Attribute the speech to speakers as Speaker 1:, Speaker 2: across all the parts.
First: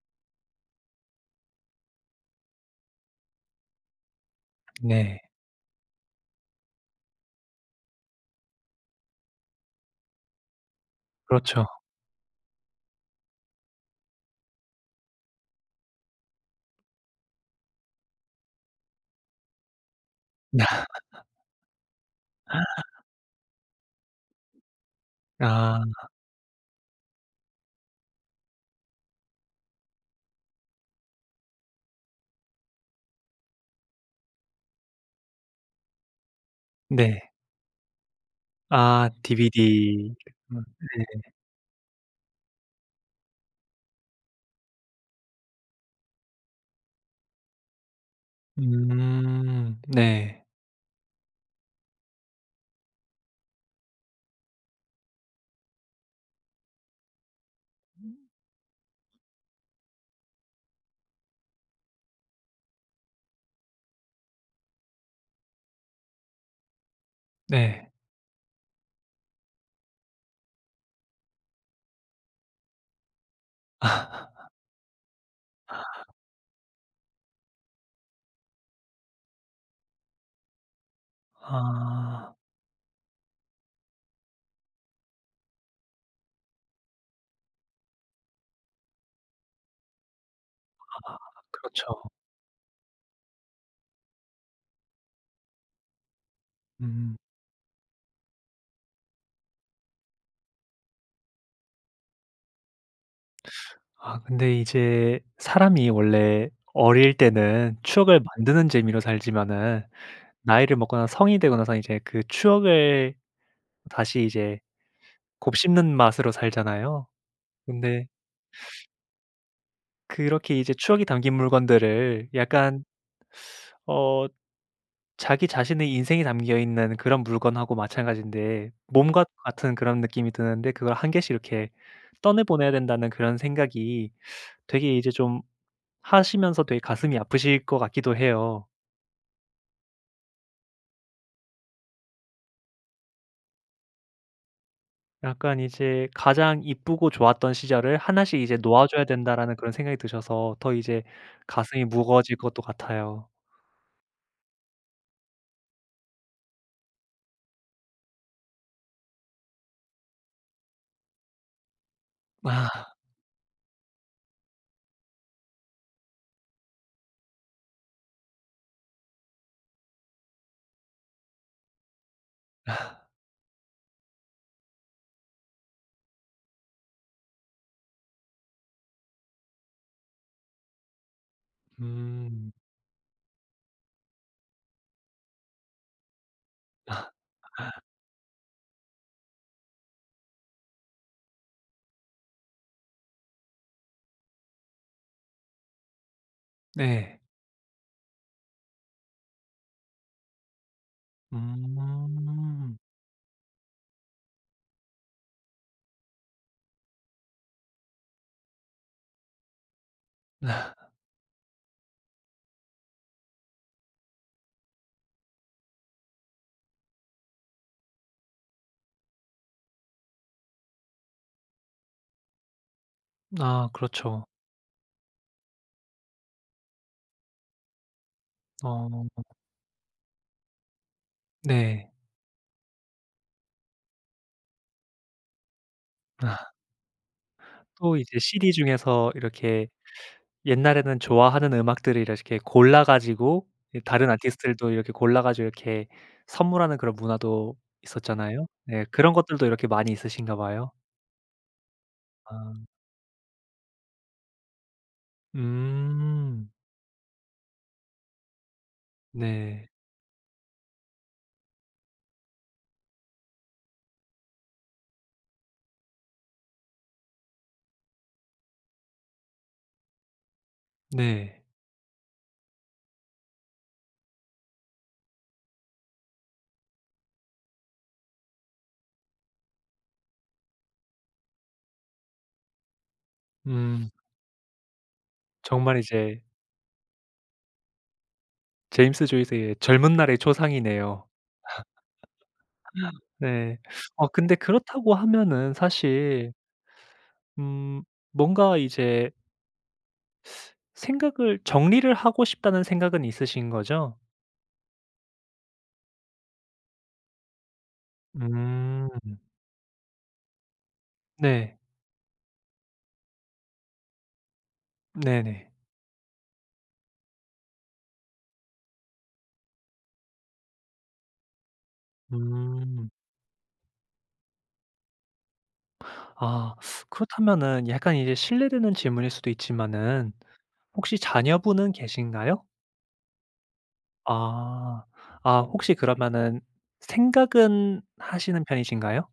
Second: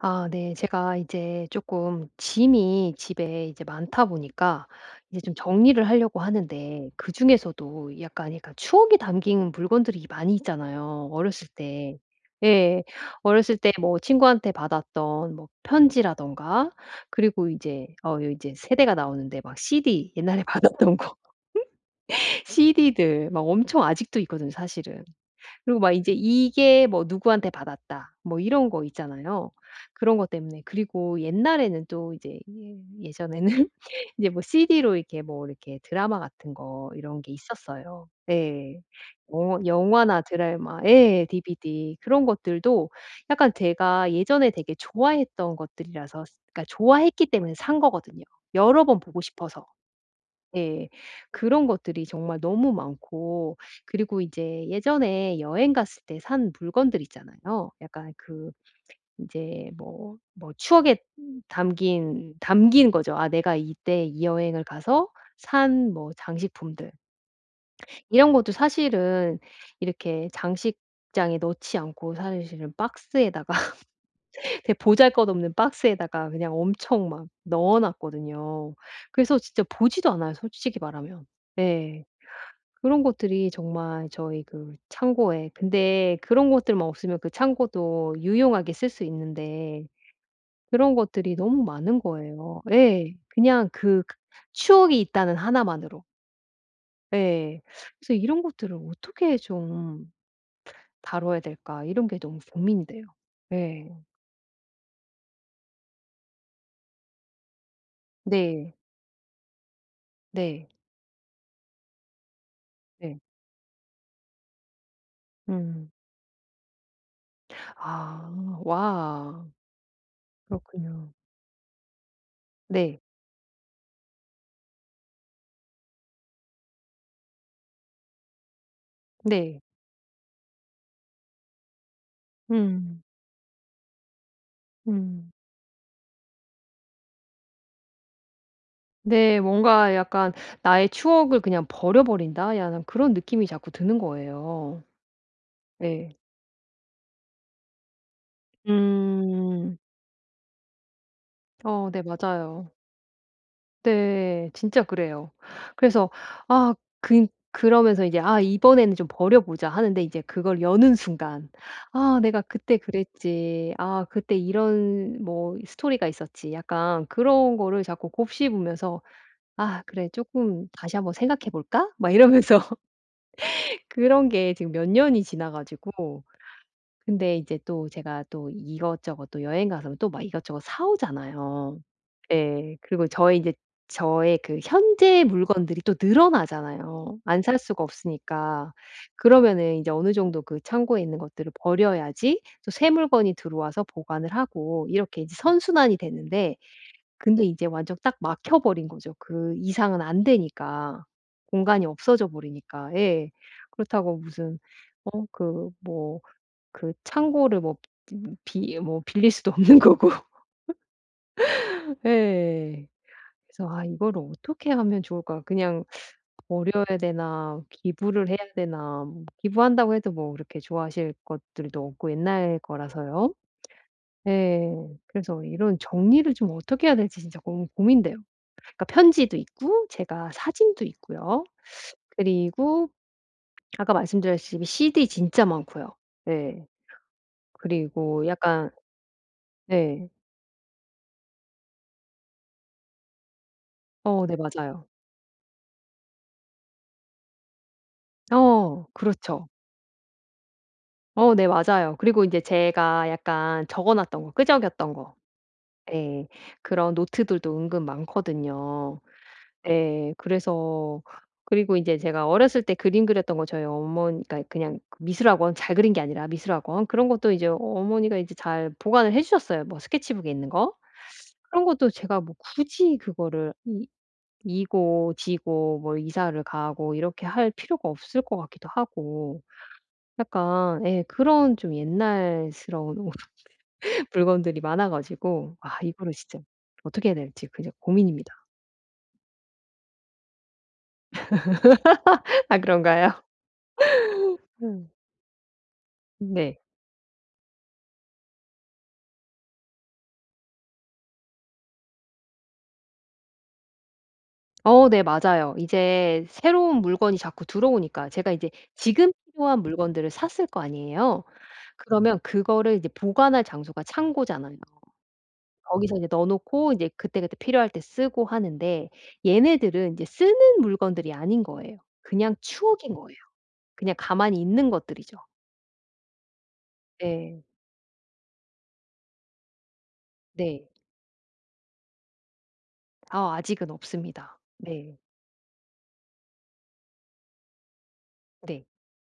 Speaker 1: 아 네. 제가 이제 조금 짐이 집에 이제 많다 보니까
Speaker 2: 네.
Speaker 1: 이제 좀 정리를 하려고 하는데 그중에서도 약간 추억이 담긴 물건들이 많이 있잖아요, 어렸을
Speaker 2: 그렇죠.
Speaker 1: 때. 예. 어렸을 때 뭐 친구한테 받았던 뭐 편지라든가 그리고 이제 이제 세대가 나오는데 막 CD 옛날에 받았던 거 CD들 막 엄청 아직도 있거든요, 사실은.
Speaker 2: 아
Speaker 1: 그리고 막 이제 "이게 뭐 누구한테 받았다." 뭐 이런 거 있잖아요. 그런 것 때문에 그리고 옛날에는 또 이제 예 예전에는 이제 뭐 CD로 이렇게 뭐 이렇게 드라마 같은 거 이런
Speaker 2: 네.
Speaker 1: 게 있었어요. 예.
Speaker 2: 아
Speaker 1: 어
Speaker 2: DVD.
Speaker 1: 영화나
Speaker 2: 음
Speaker 1: 드라마
Speaker 2: 네.
Speaker 1: 예 DVD 그런 것들도 약간 제가 예전에 되게 좋아했던 것들이라서 그러니까 좋아했기 때문에 산 거거든요 여러 번 보고 싶어서.
Speaker 2: 네.
Speaker 1: 네. 그런 것들이 정말 너무 많고 그리고 이제 예전에 여행 갔을 때 산 물건들 있잖아요. 약간 그 이제 뭐 추억에 담긴 거죠. '아 내가 이때 이 여행을 가서 산 뭐 장식품들.'
Speaker 2: 네.
Speaker 1: 이런 것도 사실은 이렇게 장식장에 넣지 않고 사실은 박스에다가 되게 보잘것없는 박스에다가 그냥 엄청 막 넣어 놨거든요. 그래서 진짜 보지도 않아요 솔직히 말하면. 네
Speaker 2: 아
Speaker 1: 그런 것들이 정말 저희 그 창고에 근데 그런 것들만 없으면 그 창고도 유용하게 쓸 수 있는데 그런 것들이 너무 많은
Speaker 2: 그렇죠.
Speaker 1: 거예요. 예. 그냥 그 추억이 있다는 하나만으로.
Speaker 2: 음.
Speaker 1: 예. 그래서 '이런 것들을 어떻게 좀 다뤄야 될까?' 이런 게 너무 고민이 돼요. 예.
Speaker 2: 아 근데 이제 사람이 원래 어릴 때는 추억을 만드는
Speaker 1: 네.
Speaker 2: 재미로 살지만은
Speaker 1: 네.
Speaker 2: 나이를 먹거나 성인이 되고 나서 이제 그 추억을
Speaker 1: 네.
Speaker 2: 다시 이제
Speaker 1: 음.
Speaker 2: 곱씹는 맛으로 살잖아요. 근데
Speaker 1: 아. 와.
Speaker 2: 그렇게 이제 추억이
Speaker 1: 그렇군요.
Speaker 2: 담긴 물건들을 약간
Speaker 1: 네.
Speaker 2: 어 자기 자신의 인생이 담겨 있는 그런 물건하고 마찬가지인데, 몸과
Speaker 1: 네.
Speaker 2: 같은 그런 느낌이 드는데, 그걸 한 개씩 이렇게 떠내 보내야
Speaker 1: 음.
Speaker 2: 된다는 그런 생각이 되게 이제
Speaker 1: 음.
Speaker 2: 좀 하시면서 되게 가슴이 아프실 것 같기도 해요.
Speaker 1: 네. 뭔가 약간 '나의 추억을 그냥 버려버린다.' 약간 그런 느낌이 자꾸 드는 거예요.
Speaker 2: 약간 이제
Speaker 1: 네.
Speaker 2: 가장 이쁘고 좋았던 시절을 하나씩 이제 놓아 줘야 된다라는 그런
Speaker 1: 음.
Speaker 2: 생각이 드셔서 더 이제 가슴이
Speaker 1: 어 네.
Speaker 2: 무거워질 것도
Speaker 1: 맞아요.
Speaker 2: 같아요.
Speaker 1: 네. 진짜 그래요. 그래서 아 그 그러면서 이제 '아 이번에는 좀 버려 보자.' 하는데 이제 그걸 여는 순간 '아 내가 그때
Speaker 2: 아.
Speaker 1: 그랬지. 아 그때 이런 뭐 스토리가 있었지.' 약간 그런 거를 자꾸 곱씹으면서 '아 그래 조금 다시 한번 생각해 볼까?' 막 이러면서 그런 게 지금 몇 년이 지나 가지고 근데 이제 또 제가 또 이것저것 또 여행 가서 또 막 이것저것 사 오잖아요.
Speaker 2: 음.
Speaker 1: 예. 그리고 저의 이제 저의 그 현재 물건들이 또
Speaker 2: 아,
Speaker 1: 늘어나잖아요, 안 살 수가 없으니까. 그러면은 이제 어느 정도 그 창고에 있는 것들을 버려야지 또 새 물건이 들어와서 보관을 하고 이렇게 이제 선순환이 되는데
Speaker 2: 네.
Speaker 1: 근데 이제 완전 딱 막혀 버린 거죠. 그 이상은 안 되니까. 공간이 없어져
Speaker 2: 음.
Speaker 1: 버리니까. 예. 그렇다고 무슨 어 그 뭐 그 창고를 뭐 비뭐 빌릴 수도 없는 거고. 예. 그래서 '아 이거를 어떻게 하면 좋을까? 그냥 버려야 되나? 기부를 해야 되나?' 뭐 기부한다고 해도 뭐 그렇게 좋아하실 것들도 없고 옛날 거라서요.
Speaker 2: 아 그렇죠.
Speaker 1: 예. 그래서 이런 정리를 좀 어떻게 해야 될지 진짜 너무 고민돼요. 그러니까
Speaker 2: 어
Speaker 1: 편지도 있고 제가 사진도 있고요.
Speaker 2: 네.
Speaker 1: 그리고 아까 말씀드렸듯이 CD 진짜 많고요.
Speaker 2: 아,
Speaker 1: 네.
Speaker 2: 또 이제
Speaker 1: 그리고
Speaker 2: CD
Speaker 1: 약간
Speaker 2: 중에서 이렇게
Speaker 1: 네.
Speaker 2: 옛날에는 좋아하는 음악들을 이렇게 골라 가지고, 이 다른
Speaker 1: 어 네
Speaker 2: 아티스트들도
Speaker 1: 맞아요.
Speaker 2: 이렇게 골라 가지고 이렇게 선물하는 그런 문화도 있었잖아요. 네.
Speaker 1: 어
Speaker 2: 그런 것들도
Speaker 1: 그렇죠.
Speaker 2: 이렇게 많이 있으신가 봐요.
Speaker 1: 어 네 맞아요. 그리고 인제
Speaker 2: 아.
Speaker 1: 제가 약간 적어 놨던 거 끄적였던 거 예.
Speaker 2: 음.
Speaker 1: 그런 노트들도 은근 많거든요.
Speaker 2: 네.
Speaker 1: 네. 그래서 그리고 인제 제가 어렸을 때 그림 그렸던 거 저희 어머니 그러니까 그냥 그 미술학원 잘 그린 게 아니라 미술학원 그런 것도 이제 어머니가 이제 잘 보관을 해 주셨어요. 뭐 스케치북에 있는 거.
Speaker 2: 네.
Speaker 1: 그런 것도 제가 뭐 굳이 그거를 이 이고 지고 뭐 이사를 가고 이렇게 할 필요가 없을 것 같기도 하고 약간 예 그런 좀 옛날스러운
Speaker 2: 음.
Speaker 1: 물건들이 많아 가지고
Speaker 2: 정말
Speaker 1: 아 이거를
Speaker 2: 이제
Speaker 1: 진짜 어떻게 해야 될지 굉장히 고민입니다.
Speaker 2: 제임스 조이스의 젊은 날의 초상이네요.
Speaker 1: 아 그런가요?
Speaker 2: 네. 근데
Speaker 1: 음.
Speaker 2: 그렇다고 하면은 사실
Speaker 1: 네.
Speaker 2: 음 뭔가 이제 생각을 정리를 하고 싶다는 생각은 있으신 거죠?
Speaker 1: 어 네 맞아요. 이제 새로운 물건이 자꾸 들어오니까 제가 이제
Speaker 2: 음.
Speaker 1: 지금 필요한 물건들을 샀을 거 아니에요.
Speaker 2: 네.
Speaker 1: 그러면 그거를 이제 보관할 장소가 창고잖아요.
Speaker 2: 네네.
Speaker 1: 거기서 이제 넣어 놓고 이제 그때그때 필요할 때 쓰고 하는데 얘네들은 이제 쓰는 물건들이 아닌 거예요. 그냥
Speaker 2: 음.
Speaker 1: 추억인 거예요. 그냥 가만히 있는 것들이죠.
Speaker 2: 아
Speaker 1: 네.
Speaker 2: 그렇다면은 약간 이제 실례되는 질문일 수도 있지만은,
Speaker 1: 네.
Speaker 2: 혹시 자녀분은 계신가요?
Speaker 1: 아 아직은 없습니다.
Speaker 2: 아.
Speaker 1: 네.
Speaker 2: 아 혹시 그러면은 생각은 하시는
Speaker 1: 네.
Speaker 2: 편이신가요?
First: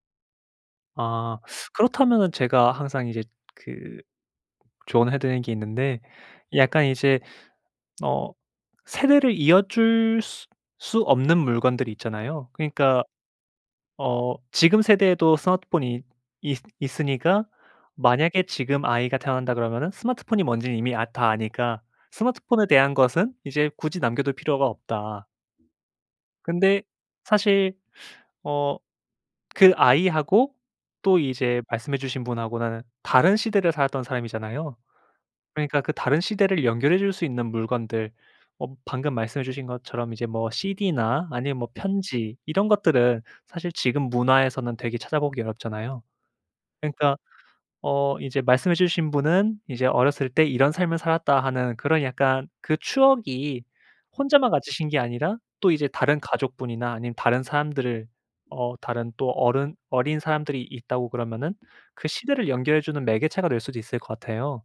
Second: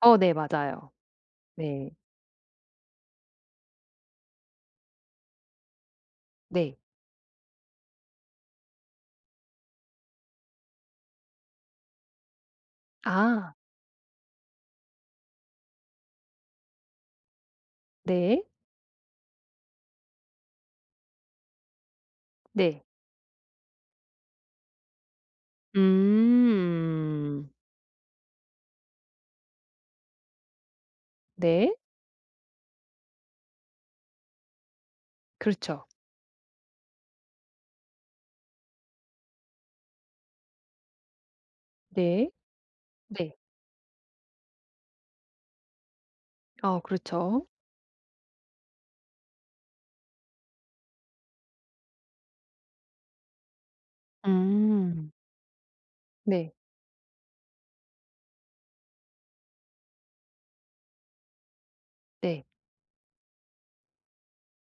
Speaker 1: 어 네 맞아요.
Speaker 2: 아
Speaker 1: 네.
Speaker 2: 그렇다면은 제가 항상 이제 그 조언을 해 드리는 게 있는데,
Speaker 1: 네.
Speaker 2: 약간 이제 어 세대를 이어줄 수 없는 물건들이 있잖아요. 그러니까
Speaker 1: 아.
Speaker 2: 지금 세대에도 스마트폰이 있 있으니까,
Speaker 1: 네.
Speaker 2: 만약에 지금 아이가 태어난다 그러면은 스마트폰이 뭔지는 이미 다 아니까 스마트폰에
Speaker 1: 네.
Speaker 2: 대한 것은 이제 굳이 남겨둘 필요가 없다. 근데
Speaker 1: 음.
Speaker 2: 사실 어 그 아이하고 또 이제
Speaker 1: 네.
Speaker 2: 말씀해 주신 분하고는 다른 시대를 살았던 사람이잖아요. 그러니까
Speaker 1: 그렇죠.
Speaker 2: 그 다른 시대를 연결해 줄 수 있는 물건들, 방금 말씀해 주신 것처럼 이제 뭐 CD나 아니면 뭐
Speaker 1: 네.
Speaker 2: 편지 이런 것들은
Speaker 1: 네.
Speaker 2: 사실 지금 문화에서는 되게 찾아보기 어렵잖아요.
Speaker 1: 어
Speaker 2: 그러니까
Speaker 1: 그렇죠.
Speaker 2: 이제 말씀해 주신 분은 이제 "어렸을 때 이런 삶을 살았다." 하는 그런 약간 그 추억이 혼자만 가지신 게
Speaker 1: 음.
Speaker 2: 아니라, 또 이제 다른
Speaker 1: 네.
Speaker 2: 가족분이나 아니면 다른 사람들을, 다른 또 어른 어린 사람들이 있다고 그러면은 그
Speaker 1: 네.
Speaker 2: 시대를 연결해 주는 매개체가 될 수도 있을 것 같아요.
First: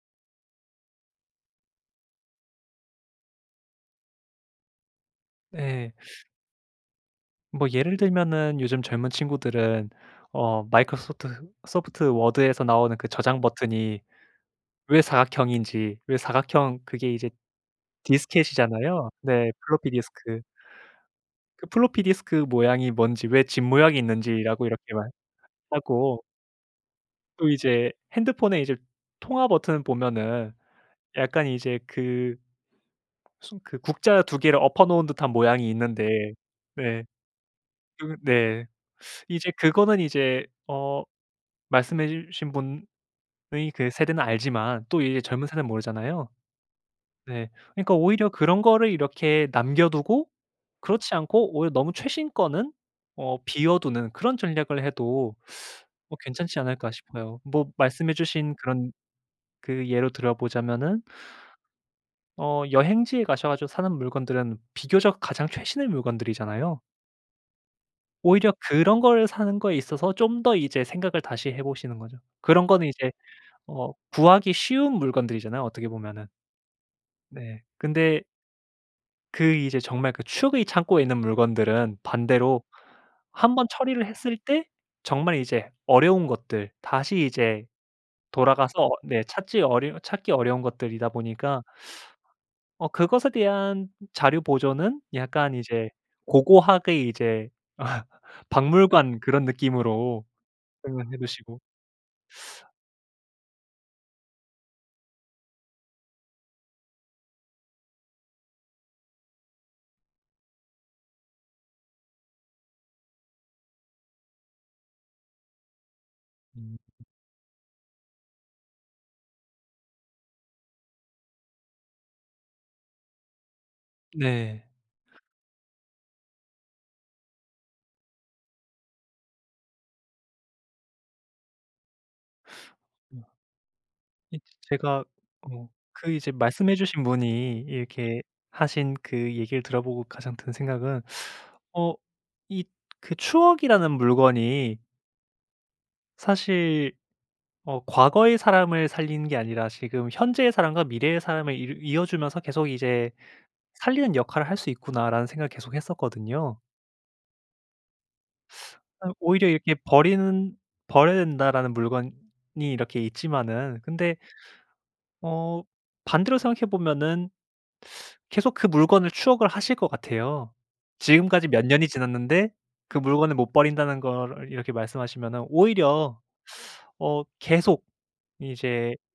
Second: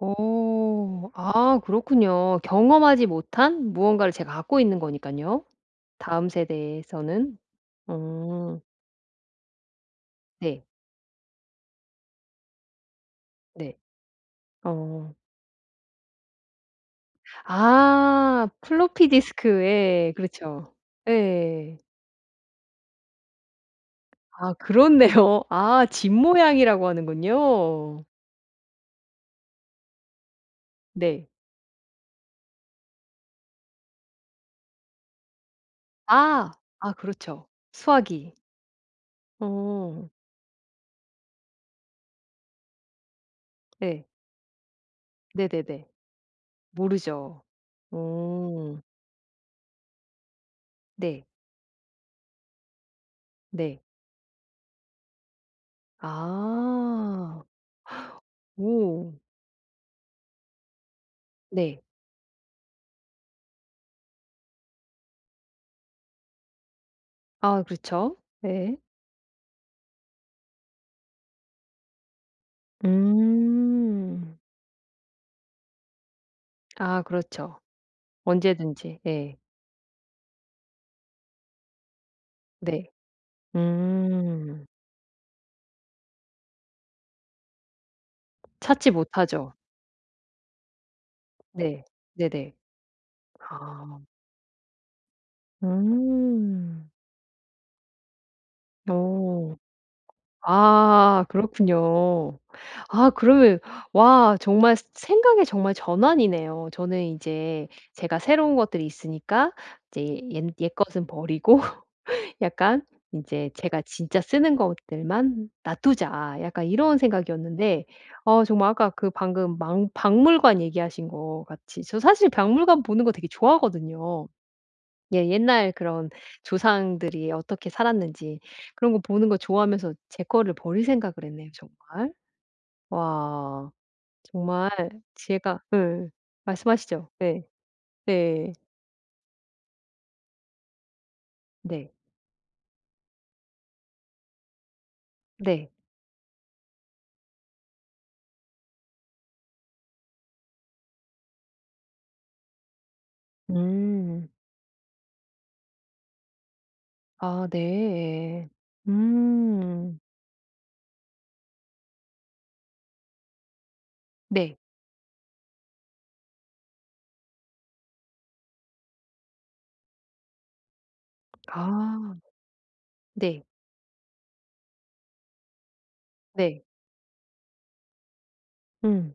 Speaker 1: 어. 아 그렇군요. 경험하지 못한 무언가를 제가 갖고 있는 거니까요
Speaker 2: 예.
Speaker 1: 다음 세대에서는.
Speaker 2: 뭐 예를
Speaker 1: 어.
Speaker 2: 들면은 요즘 젊은 친구들은
Speaker 1: 네.
Speaker 2: 마이크로소프트 소프트 워드에서 나오는 그 저장
Speaker 1: 네.
Speaker 2: 버튼이 왜
Speaker 1: 어.
Speaker 2: 사각형인지, 왜 사각형 그게 이제
Speaker 1: 아 플로피
Speaker 2: 디스켓이잖아요. 네. 플로피
Speaker 1: 디스크에
Speaker 2: 디스크.
Speaker 1: 그렇죠.
Speaker 2: 그
Speaker 1: 예.
Speaker 2: 플로피 디스크 모양이 뭔지, 왜 집 모양이
Speaker 1: 아
Speaker 2: 있는지라고 이렇게 말
Speaker 1: 그렇네요. 아 집
Speaker 2: 하고
Speaker 1: 모양이라고
Speaker 2: 또 이제
Speaker 1: 하는군요.
Speaker 2: 핸드폰에 이제 통화 버튼 보면은
Speaker 1: 네.
Speaker 2: 약간 이제 그 무슨 그 국자 두 개를 엎어 놓은 듯한 모양이 있는데.
Speaker 1: 아. 아
Speaker 2: 네.
Speaker 1: 그렇죠.
Speaker 2: 그
Speaker 1: 수화기.
Speaker 2: 네. 이제 그거는
Speaker 1: 어.
Speaker 2: 이제 말씀해 주신 분의 그
Speaker 1: 네.
Speaker 2: 세대는 알지만 또 이제 젊은 세대는
Speaker 1: 네네네.
Speaker 2: 모르잖아요.
Speaker 1: 모르죠.
Speaker 2: 네. 그러니까 오히려 그런
Speaker 1: 오,
Speaker 2: 거를 이렇게 남겨 두고, 그렇지
Speaker 1: 네.
Speaker 2: 않고 오히려 너무 최신 거는 비워
Speaker 1: 네.
Speaker 2: 두는 그런 전략을 해도 괜찮지 않을까 싶어요.
Speaker 1: 아.
Speaker 2: 뭐 말씀해 주신 그런
Speaker 1: 오.
Speaker 2: 그 예로 들어보자면은,
Speaker 1: 네.
Speaker 2: 여행지에 가셔 가지고 사는 물건들은 비교적 가장 최신의 물건들이잖아요.
Speaker 1: 아 그렇죠.
Speaker 2: 오히려
Speaker 1: 네.
Speaker 2: 그런 걸 사는 거에 있어서 좀 더 이제 생각을 다시 해 보시는 거죠. 그런 거는 이제
Speaker 1: 음.
Speaker 2: 구하기 쉬운 물건들이잖아요, 어떻게 보면은.
Speaker 1: 아 그렇죠.
Speaker 2: 네. 근데
Speaker 1: 언제든지. 예.
Speaker 2: 그 이제 정말 그 추억의 창고에 있는 물건들은 반대로
Speaker 1: 네.
Speaker 2: 한 번 처리를 했을 때
Speaker 1: 음.
Speaker 2: 정말 이제 어려운 것들, 다시 이제 돌아가서
Speaker 1: 찾지
Speaker 2: 네,
Speaker 1: 못하죠.
Speaker 2: 찾지 어려 찾기 어려운 것들이다 보니까
Speaker 1: 네. 네네.
Speaker 2: 그것에 대한
Speaker 1: 아.
Speaker 2: 자료 보존은 약간 이제
Speaker 1: 음.
Speaker 2: 고고학의 이제 박물관 그런
Speaker 1: 어.
Speaker 2: 느낌으로 생각해
Speaker 1: 아
Speaker 2: 두시고.
Speaker 1: 그렇군요. 아 그러면 와 정말 생각의 정말 전환이네요. 저는 이제 제가 새로운 것들이 있으니까 이제 옛 옛것은 버리고 약간 이제 '제가 진짜 쓰는 것들만 놔두자.' 약간
Speaker 2: 음
Speaker 1: 이런 생각이었는데 어 정말 아까 그 방금 망 박물관 얘기하신 거 같이 저 사실 박물관 보는 거 되게 좋아하거든요.
Speaker 2: 네.
Speaker 1: 예 옛날 그런 조상들이 어떻게 살았는지 그런 거 보는 거 좋아하면서 제 거를 버릴 생각을 했네요 정말.
Speaker 2: 음
Speaker 1: 와.
Speaker 2: 이
Speaker 1: 정말
Speaker 2: 제가
Speaker 1: 지혜가
Speaker 2: 어
Speaker 1: 예.
Speaker 2: 그 이제 말씀해 주신
Speaker 1: 말씀하시죠. 네.
Speaker 2: 분이 이렇게
Speaker 1: 네.
Speaker 2: 하신 그 얘기를 들어보고 가장 든 생각은,
Speaker 1: 네.
Speaker 2: 어 이 그 추억이라는 물건이
Speaker 1: 네.
Speaker 2: 사실 과거의 사람을 살리는 게 아니라 지금 현재의 사람과 미래의 사람을 이루 이어 주면서 계속 이제 '살리는
Speaker 1: 음.
Speaker 2: 역할을 할 수 있구나.'라는 생각을 계속 했었거든요.
Speaker 1: 아 네.
Speaker 2: 아 오히려 이렇게
Speaker 1: 음.
Speaker 2: 버리는 '버려야 된다.'라는 물건이 이렇게 있지만은 근데
Speaker 1: 네.
Speaker 2: 어 반대로 생각해 보면은 계속 그 물건을 추억을 하실 것 같아요. 지금까지 몇 년이
Speaker 1: 아.
Speaker 2: 지났는데 그 물건을
Speaker 1: 네.
Speaker 2: 못 버린다는 걸 이렇게 말씀하시면은 오히려
Speaker 1: 네.
Speaker 2: 계속 이제
Speaker 1: 음.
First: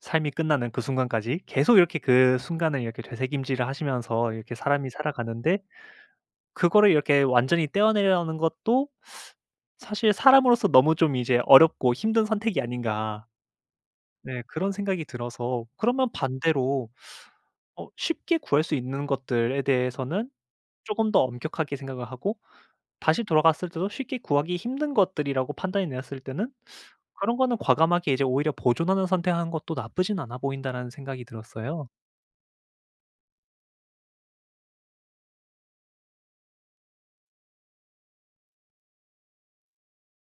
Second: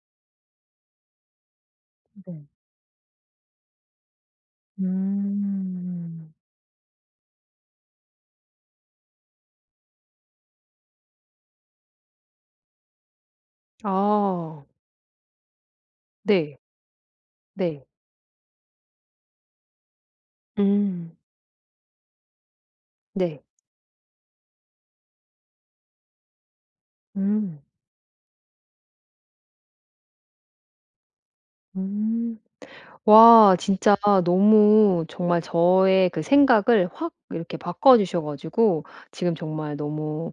Speaker 2: 삶이 끝나는 그 순간까지 계속 이렇게 그
Speaker 1: 네.
Speaker 2: 순간을 이렇게 되새김질을 하시면서 이렇게 사람이 살아가는데,
Speaker 1: 음.
Speaker 2: 그거를 이렇게 완전히 떼어내려는 것도 사실 사람으로서 너무 좀 이제 어렵고 힘든 선택이 아닌가. 네,
Speaker 1: 아.
Speaker 2: 그런 생각이 들어서, 그러면
Speaker 1: 네.
Speaker 2: 반대로
Speaker 1: 네.
Speaker 2: 쉽게 구할 수 있는 것들에 대해서는 조금
Speaker 1: 음.
Speaker 2: 더 엄격하게 생각을 하고, 다시
Speaker 1: 네.
Speaker 2: 돌아갔을 때도 쉽게 구하기 힘든 것들이라고 판단이 내렸을 때는 그런 거는
Speaker 1: 음.
Speaker 2: 과감하게 이제 오히려 보존하는, 선택하는 것도 나쁘진 않아 보인다라는 생각이 들었어요.
Speaker 1: 음. 와 진짜 너무 정말 저의 그 생각을 확 이렇게 바꿔 주셔 가지고 지금 정말 너무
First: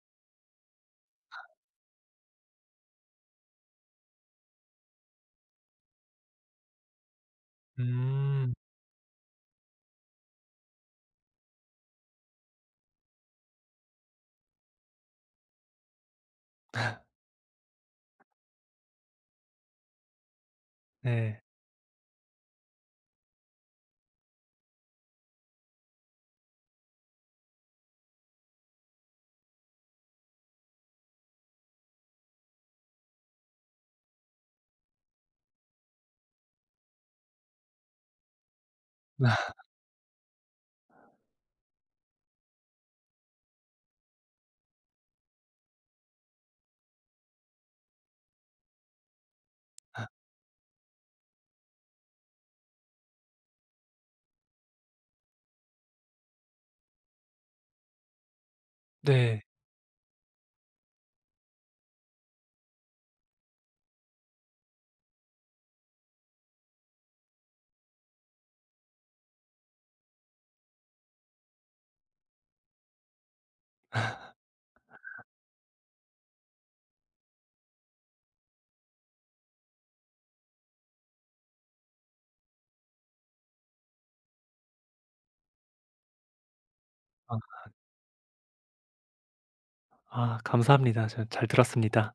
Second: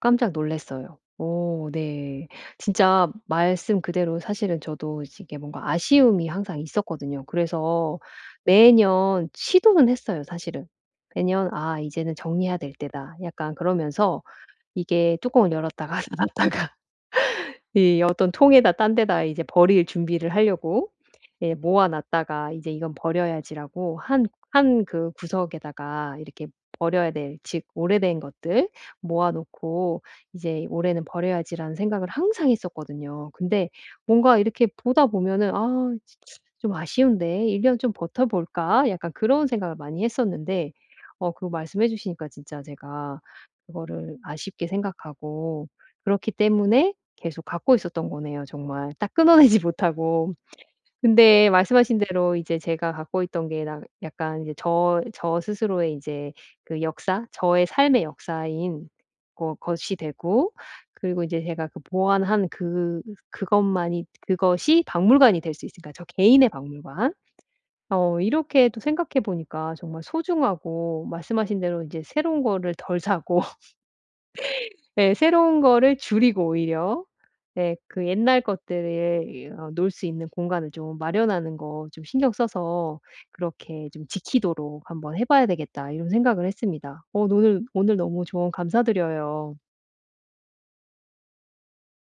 Speaker 1: 깜짝 놀랐어요. 오 네. 진짜 말씀 그대로 사실은 저도 이게 뭔가 아쉬움이 항상 있었거든요. 그래서
Speaker 2: 음.
Speaker 1: 매년 시도는 했어요 사실은. 매년 '아 이제는 정리해야 될 때다.' 약간 그러면서 이게 뚜껑을 열었다가 닫았다가 이 어떤 통에다 딴 데다 이제 버릴 준비를 하려고
Speaker 2: 네.
Speaker 1: 예 모아 놨다가 이제 '이건 버려야지.'라고 한 그 구석에다가 이렇게 버려야 될 즉 오래된 것들 모아 놓고 '이제 올해는 버려야지.'라는 생각을 항상 했었거든요. 근데 뭔가 이렇게 보다 보면은 '아 좀 아쉬운데 1년 좀 버텨 볼까?' 약간 그런 생각을 많이 했었는데 어 그거 말씀해 주시니까 진짜 제가 그거를 아쉽게 생각하고 그렇기 때문에 계속 갖고 있었던 거네요 정말. 딱 끊어내지 못하고. 근데 말씀하신 대로 이제 제가 갖고 있던 게 나 약간 이제 저 스스로의 이제 그 역사, 저의 삶의 역사인
Speaker 2: 네.
Speaker 1: 거 것이 되고 그리고 이제 제가 그 보완한 그 그것만이 그것이 박물관이 될 수 있으니까 저 개인의 박물관. 어 이렇게 또 생각해 보니까 정말 소중하고 말씀하신 대로 이제 새로운 거를 덜 사고 예 새로운 거를 줄이고 오히려 예 그 옛날 것들을 놀어 놓을 수 있는 공간을 좀 마련하는 거 좀 신경 써서 그렇게 좀 지키도록 한번 해 봐야 되겠다." 이런 생각을 했습니다. 어
Speaker 2: 아
Speaker 1: 오늘 오늘 너무 조언 감사드려요.
Speaker 2: 아 감사합니다. 저 잘 들었습니다.